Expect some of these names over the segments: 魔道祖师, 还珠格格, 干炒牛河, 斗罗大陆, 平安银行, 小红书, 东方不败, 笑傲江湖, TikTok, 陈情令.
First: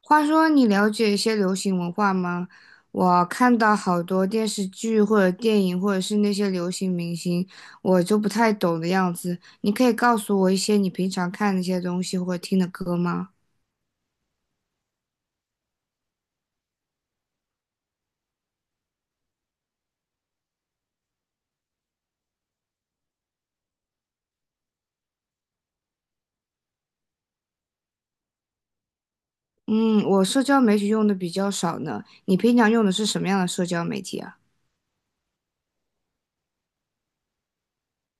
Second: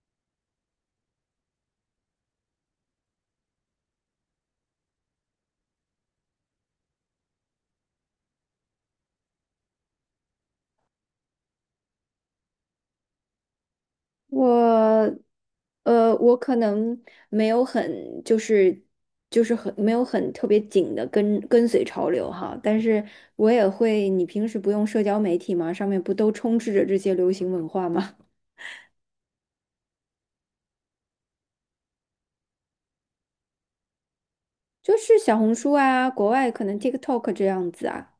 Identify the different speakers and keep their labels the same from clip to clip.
Speaker 1: 话说，你了解一些流行文化吗？我看到好多电视剧或者电影，或者是那些流行明星，我就不太懂的样子。你可以告诉我一些你平常看那些东西或者听的歌吗？
Speaker 2: 我，我可能没有很就是很没有很特别紧的跟随潮流哈，但是我也会，你平时不用社交媒体吗？上面不都充斥着这些流行文化吗？
Speaker 1: 嗯，我社交媒体用的比较少呢。你平常用的是什么样的社交媒体啊？
Speaker 2: 就是小红书啊，国外可能 TikTok 这样子啊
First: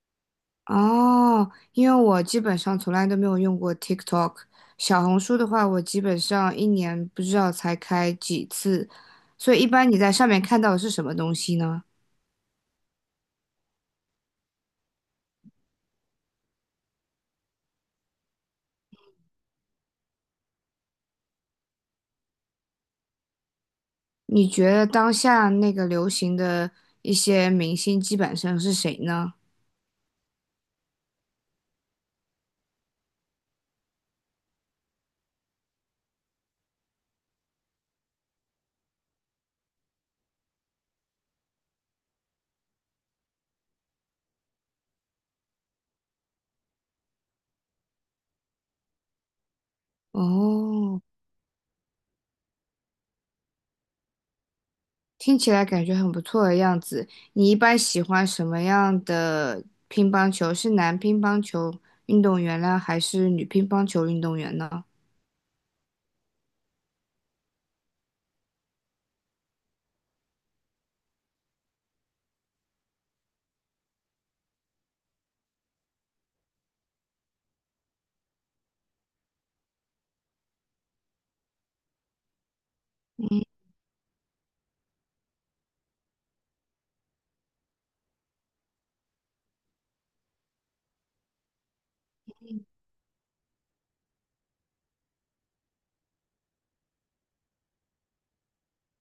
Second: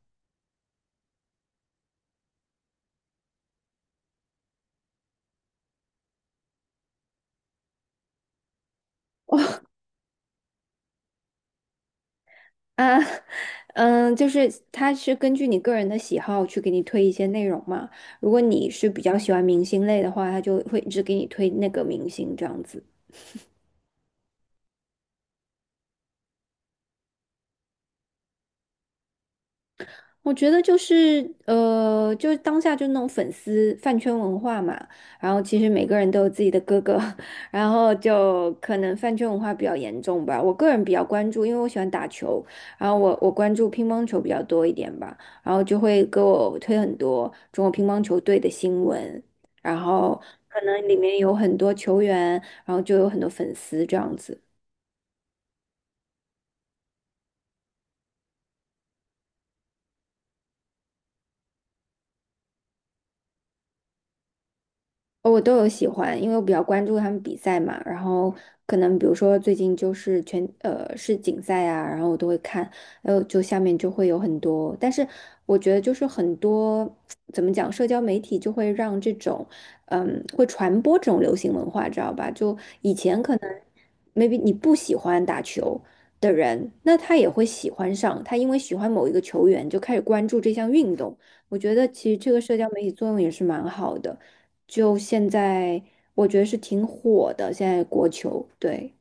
Speaker 1: 哦，因为我基本上从来都没有用过 TikTok，小红书的话，我基本上一年不知道才开几次，所以一般你在上面看到的是什么东西呢？
Speaker 2: 啊，嗯，就是它是根据你个人的喜好去给你推一些内容嘛。如果你是比较喜欢明星类的话，它就会一直给你推那个明星这样子。
Speaker 1: 你觉得当下那个流行的一些明星基本上是谁呢？
Speaker 2: 我觉得就是当下就那种粉丝饭圈文化嘛，然后其实每个人都有自己的哥哥，然后就可能饭圈文化比较严重吧。我个人比较关注，因为我喜欢打球，然后我关注乒乓球比较多一点吧，然后就会给我推很多中国乒乓球队的新闻，然后可能里
Speaker 1: 哦，
Speaker 2: 面有很多球员，然后就有很多粉丝这样子。
Speaker 1: 听起来感觉很不错的样子。你一般喜欢什么样的乒乓球？是男乒乓球运动员呢，还是女乒乓球运动员呢？
Speaker 2: 哦我都有喜欢，因为我比较关注他们比赛嘛，然后可能比如说最近就是全世锦赛啊，然后我都会看，还有就下面就会有很多，但是我觉得就是很多 怎么讲，社交媒体就会让这种会传播这种流行文化，知道吧？就以前可
Speaker 1: 嗯
Speaker 2: 能 maybe 你不喜欢打球的人，那他也会喜欢上，他因为喜欢某一个球员就开始关注这项运动，我觉得其实这个社交媒体作用也是蛮好的。就现在我觉得是挺火的，现在国球，对。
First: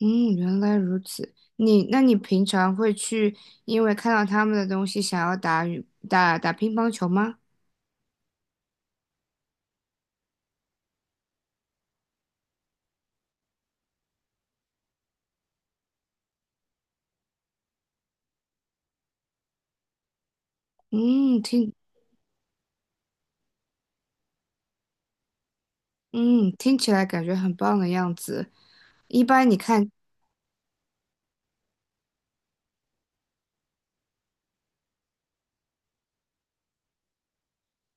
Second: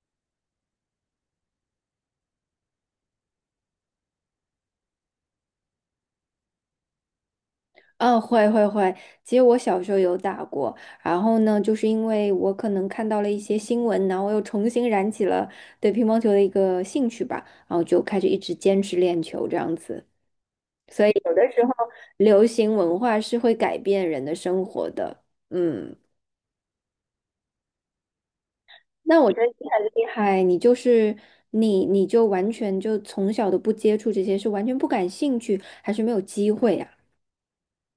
Speaker 1: 嗯，原来如此。你，那你平常会去因为看到他们的东西想要打羽打打乒乓球吗？
Speaker 2: 嗯，会会会。其实我小时候有打过，然后呢，就是因为我可能看到了一些新闻，然后我又重新燃起了对乒乓球的一个兴趣吧，然后就开始一直坚持练球这样子。
Speaker 1: 嗯，听
Speaker 2: 流行文化是会改变人的生活的，嗯。
Speaker 1: 嗯听起来感觉很棒的样子。
Speaker 2: 那
Speaker 1: 一
Speaker 2: 我觉得
Speaker 1: 般
Speaker 2: 你
Speaker 1: 你
Speaker 2: 很
Speaker 1: 看，
Speaker 2: 厉害，你就是你就完全就从小都不接触这些，是完全不感兴趣，还是没有机会啊？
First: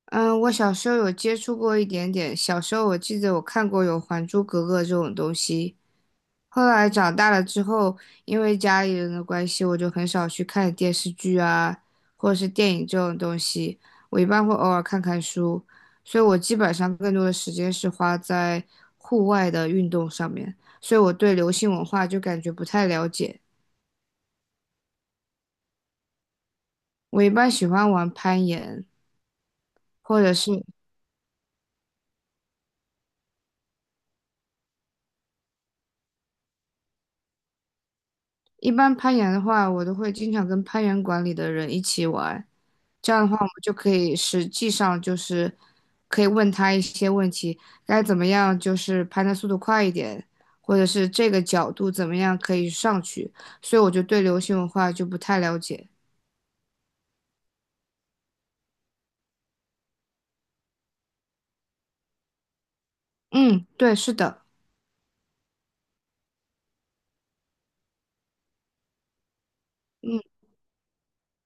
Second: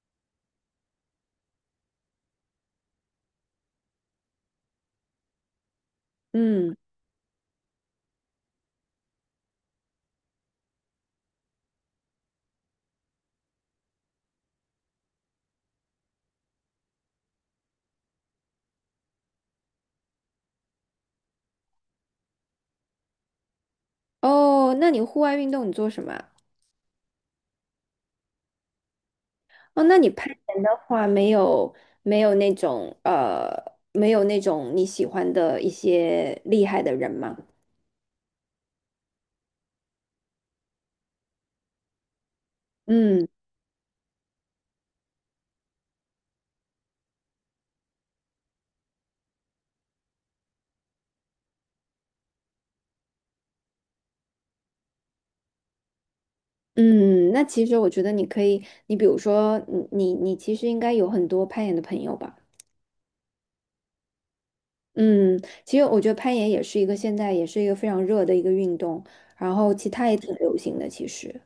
Speaker 1: 嗯，我小时候有接触过一点点。小时候我记得我看过有《还珠格格》这种东西，后
Speaker 2: 嗯。
Speaker 1: 来长大了之后，因为家里人的关系，我就很少去看电视剧啊，或者是电影这种东西。我一般会偶尔看看书，所以我基本上更多的时间是花在户外的运动上面，所以我对流行文化就感觉不太了解。
Speaker 2: 哦，那你户外运动你做什么啊？
Speaker 1: 我一般喜欢玩攀岩，
Speaker 2: 哦，那你
Speaker 1: 或
Speaker 2: 攀
Speaker 1: 者是。
Speaker 2: 岩的话，没有没有那种呃，没有那种你喜欢的一些厉害的人吗？
Speaker 1: 一般攀岩的话，我都会经常跟攀岩馆里的人一起玩，这样
Speaker 2: 嗯
Speaker 1: 的话，我们就可以实际上就是可以问他一些问题，该怎么样就是攀的速度快一点，或者是这个角度怎么样可以上去。所以我就对流行文化就不太了解。
Speaker 2: 嗯，那其实我觉得你可以，你比如说，你其实应该有很多攀岩的朋友吧？
Speaker 1: 嗯，对，是的，
Speaker 2: 嗯，其实我觉得攀岩也是一个现在也是一个非常热的一个运动，然后其他也
Speaker 1: 嗯，
Speaker 2: 挺流行的，其实。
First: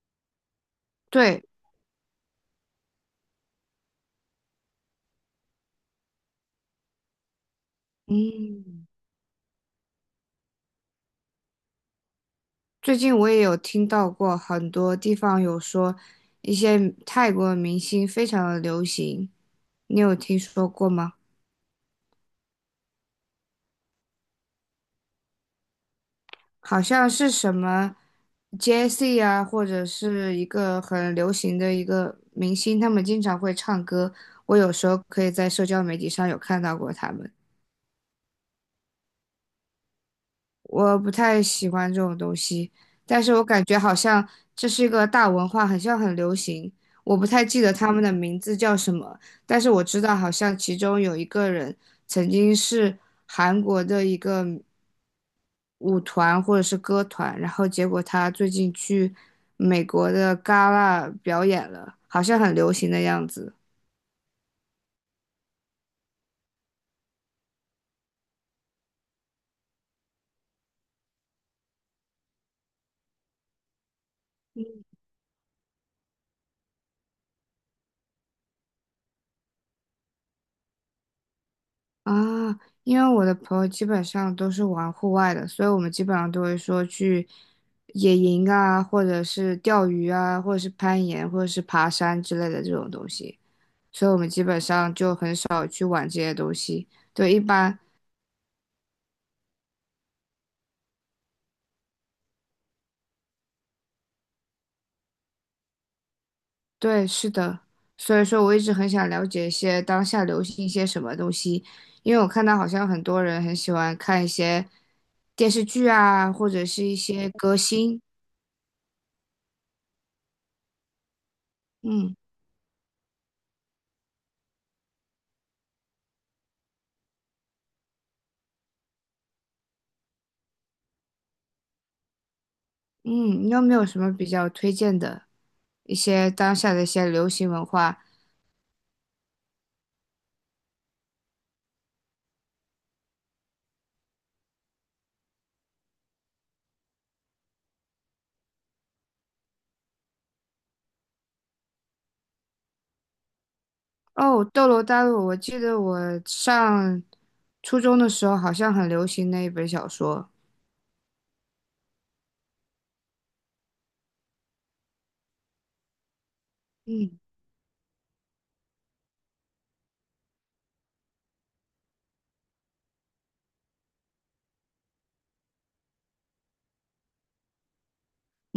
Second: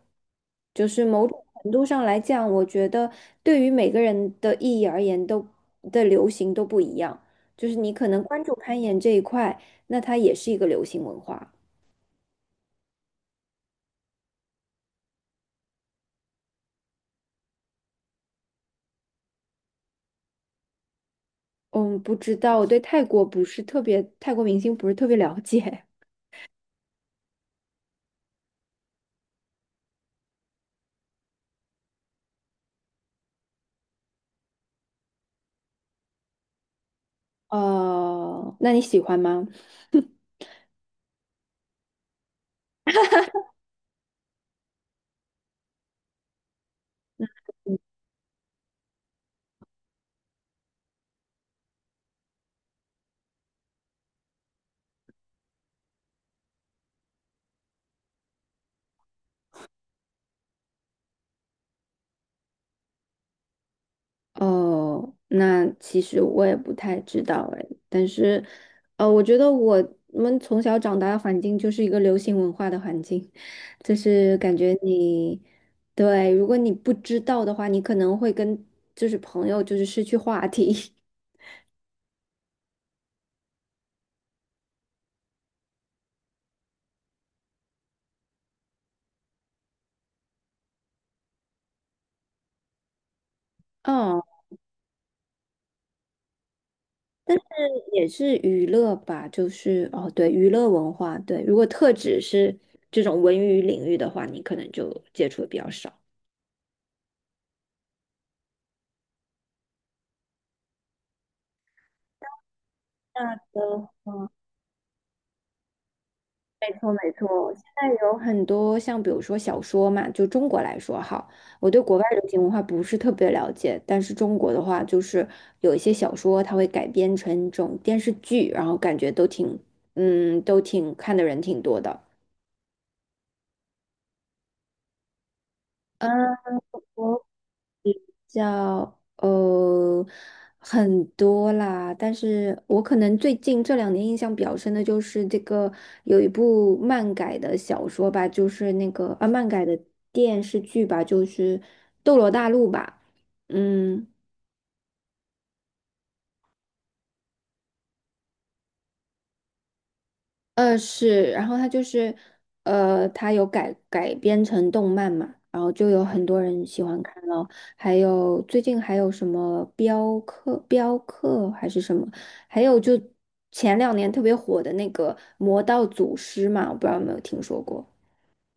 Speaker 2: 就是某
Speaker 1: 对，
Speaker 2: 种程度上来讲，我觉得对于每个人的意义而言都，的流行都不一样。就是你可能关注攀
Speaker 1: 嗯，
Speaker 2: 岩这一块，那它也是一个流行文化。
Speaker 1: 最近我也有听到过很多地方有说一些泰国明星非常的流行，你有听说过吗？
Speaker 2: 嗯，不知道，我对泰国不是特别，泰国明星不是特别了解。
Speaker 1: 好像是什么 Jessie 啊，或者是一个很流行的一个明星，他们经常会唱歌。我有时候可以在社交媒体上有看到过他们。
Speaker 2: 那你喜欢吗？
Speaker 1: 我不太喜欢这种东西，但是我感觉好像这是一个大文化，好像很流行。我不太记得他们的名字叫什么，但是我知道好像其中有一个人曾经是韩国的一个舞团或者是歌团，然后结果他最近去美国的戛纳表演了，好像很流行的样子。
Speaker 2: 哦，那其实我也不太知道哎，但是，我觉得我们从小长大的环境就是一个流行文化的环境，就是感觉你，对，如果你不知道的话，你可能会跟就是朋友就是失去话题。
Speaker 1: 啊，因为我的朋友基本上都是玩户外的，所以我们基本上都会说去野营啊，或者是钓鱼啊，或者是攀岩，或者是爬山之类的这种东西，所以我
Speaker 2: 哦，
Speaker 1: 们基本上就很少去玩这些东西。对，一般，
Speaker 2: 也是娱乐吧，就是哦，对，娱乐文化，对，如果特指是这种文娱领域的话，你可能就接触的比较少。
Speaker 1: 对，是的。所以说我一直很想了解一些当下流行一些什么东西，因为我看到好像很多
Speaker 2: 那
Speaker 1: 人很喜
Speaker 2: 的
Speaker 1: 欢看一
Speaker 2: 话
Speaker 1: 些电视剧啊，或者
Speaker 2: 没
Speaker 1: 是
Speaker 2: 错，
Speaker 1: 一
Speaker 2: 没
Speaker 1: 些
Speaker 2: 错。
Speaker 1: 歌
Speaker 2: 现在
Speaker 1: 星，
Speaker 2: 有很多像比如说小说嘛，就中国来说哈，我对国外
Speaker 1: 嗯。
Speaker 2: 流行文化不是特别了解，但是中国的话，就是有一些小说它会改编成这种电视剧，然后感觉都挺，嗯，都挺看的人挺多的。
Speaker 1: 嗯，你有没有什么比较推荐的一
Speaker 2: 嗯，
Speaker 1: 些当下的一些
Speaker 2: 我
Speaker 1: 流行文化？
Speaker 2: 叫呃很多啦，但是我可能最近这两年印象比较深的就是这个有一部漫改的小说吧，就是那个漫改的电视剧吧，就是《斗罗大陆》吧，嗯，
Speaker 1: 哦，《斗罗大陆》，我记得我上初中的时候好像很流行那一本小说。
Speaker 2: 是，然后它就是，它有改编成动漫嘛，然后就有很多人喜欢
Speaker 1: 嗯，
Speaker 2: 看咯。还有最近还有什么镖客还是什么，还有就前两年特别火的那个《魔道祖师》嘛，我不知道有没有听说过。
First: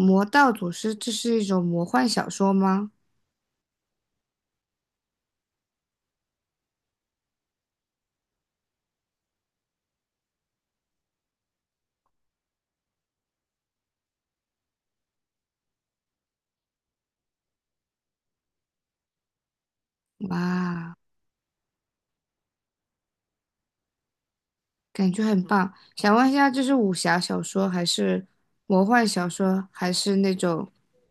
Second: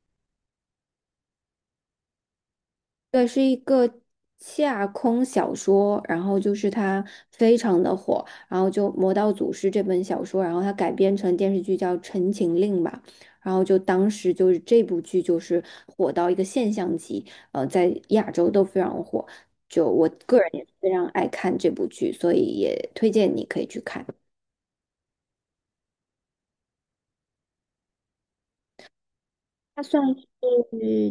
Speaker 1: 《魔道祖师》，这是一种魔幻小说吗？
Speaker 2: 对，是一个架空小说，然后就是它非常的火，然后就《魔道祖师》这本小说，然后它改编成电视剧叫《陈情令》吧，然后就当时就是这部剧就是火到一个现象级，呃，在亚洲都非常火，就我个人也非
Speaker 1: 哇，
Speaker 2: 常爱看这部剧，所以也推荐你可以去看。
Speaker 1: 感觉很棒。想问一下，这是武侠小说还是魔幻小说，
Speaker 2: 它
Speaker 1: 还
Speaker 2: 算
Speaker 1: 是
Speaker 2: 是
Speaker 1: 那种……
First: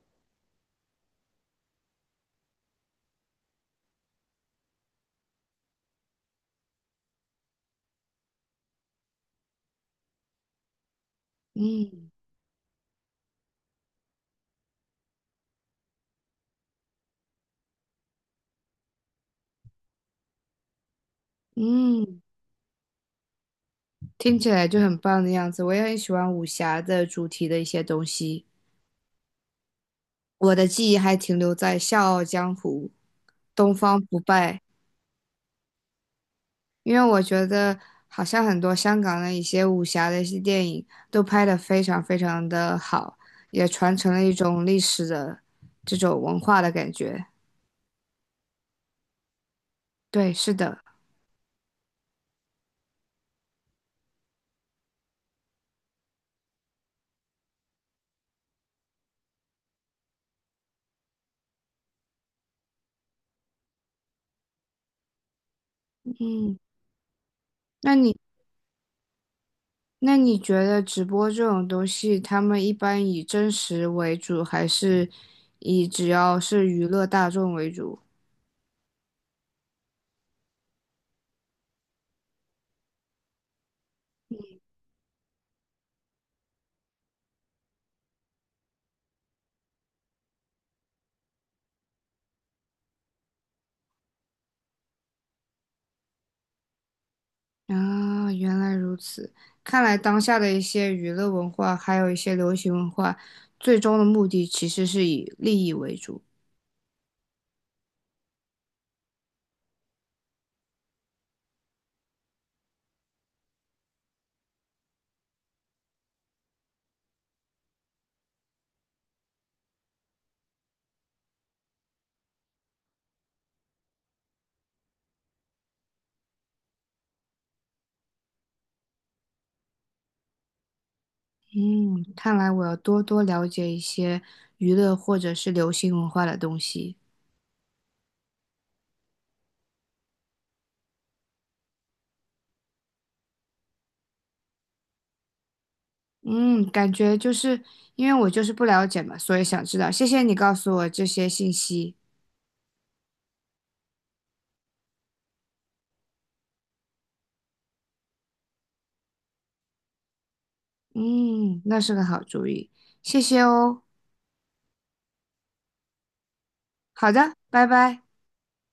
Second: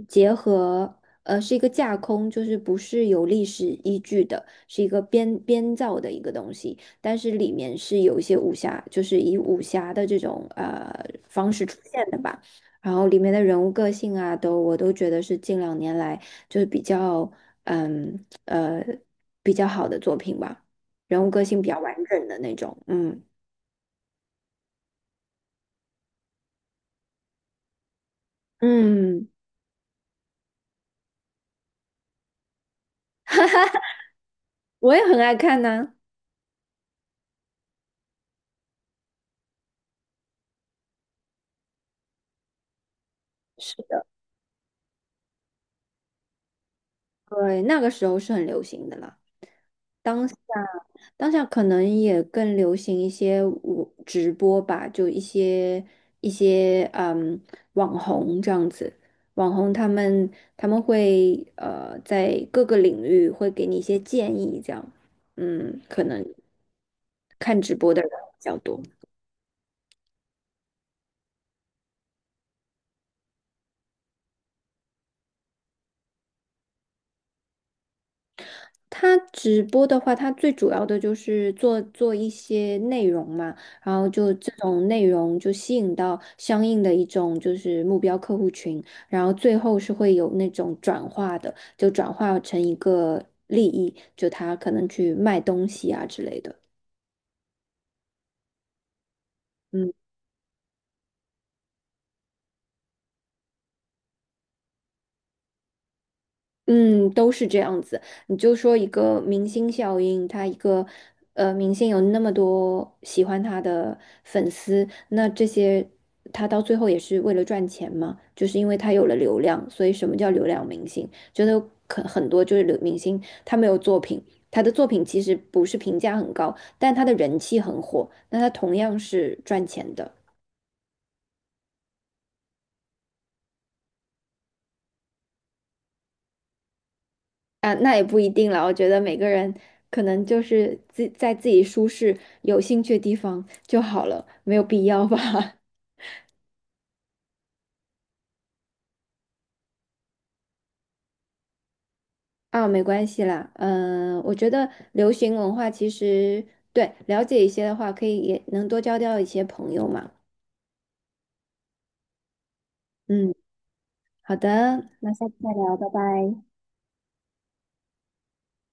Speaker 2: 结合，是一个架空，就是不是有历史依据的，是一个编造的一个东西，但是里面是有一些武侠，就是以武侠的这种方式出现
Speaker 1: 嗯
Speaker 2: 的吧。然后里面的人物个性啊，都我都觉得是近两年来就是比较嗯呃比较好的作品吧，人物个性比较完
Speaker 1: 嗯，
Speaker 2: 整的那种。嗯
Speaker 1: 听起来就很棒的样子。我也很喜欢武侠的主题的一些东西。
Speaker 2: 嗯，
Speaker 1: 我的记忆还停留在《笑傲江湖》《东方不败》，
Speaker 2: 我也很爱看呢。
Speaker 1: 因为我觉得好像很多香港的一些武侠的一些电影都拍得非常非常的好，也
Speaker 2: 是
Speaker 1: 传
Speaker 2: 的，
Speaker 1: 承了一种历史的这种文化的感觉。
Speaker 2: 对，那个时候是很流行的了。当
Speaker 1: 对，
Speaker 2: 下，
Speaker 1: 是的，
Speaker 2: 当下可能也更流行一些我直播吧，就一些一些网红这样子，网红他们他们会在各个领域会给你一些建议，这样，嗯，可能
Speaker 1: 嗯，
Speaker 2: 看直播
Speaker 1: 那
Speaker 2: 的人
Speaker 1: 你
Speaker 2: 比较多。
Speaker 1: 那你觉得直播这种东西，他们一般以真实为主，还是以只要是娱乐大众为主？
Speaker 2: 他直播的话，他最主要的就是做一些内容嘛，然后就这种内容就吸引到相应的一种就是目标客户群，然后最后是会有那种转化的，就转化成一个利益，就他可能去卖东西啊之类的。
Speaker 1: 啊，原来如此。看
Speaker 2: 嗯
Speaker 1: 来当下的一些娱乐文化，还有一些流行文化，最终的目的其实是以利益为主。
Speaker 2: 嗯，都是这样子。你就说一个明星效应，他一个明星有那么多喜欢他的粉丝，那这些他到最后也是为了赚钱嘛，就是因为他有了流量，所以什么叫流量明星？觉得可很多就是流明星，他没有作品，他的作品其实不是评价很高，但他的人气很火，那他同样是赚钱的。
Speaker 1: 嗯，看来我要多多了解一些娱乐或者是流行文化的东西。
Speaker 2: 啊，那也不一定了。我觉得每个人可能就是自在自己舒适、有兴趣的地方就好了，没有必要吧？
Speaker 1: 嗯，感觉就是因为我就是不了解嘛，所以想知道。谢谢你告诉我这些信息。
Speaker 2: 啊，没关系啦。嗯，我觉得流行文化其实对了解一些的话，可以也能多交到一些朋友嘛。
Speaker 1: 嗯，那是个好主意，谢
Speaker 2: 嗯，
Speaker 1: 谢哦。
Speaker 2: 好的，那下次再聊，拜拜。
Speaker 1: 好的，拜拜。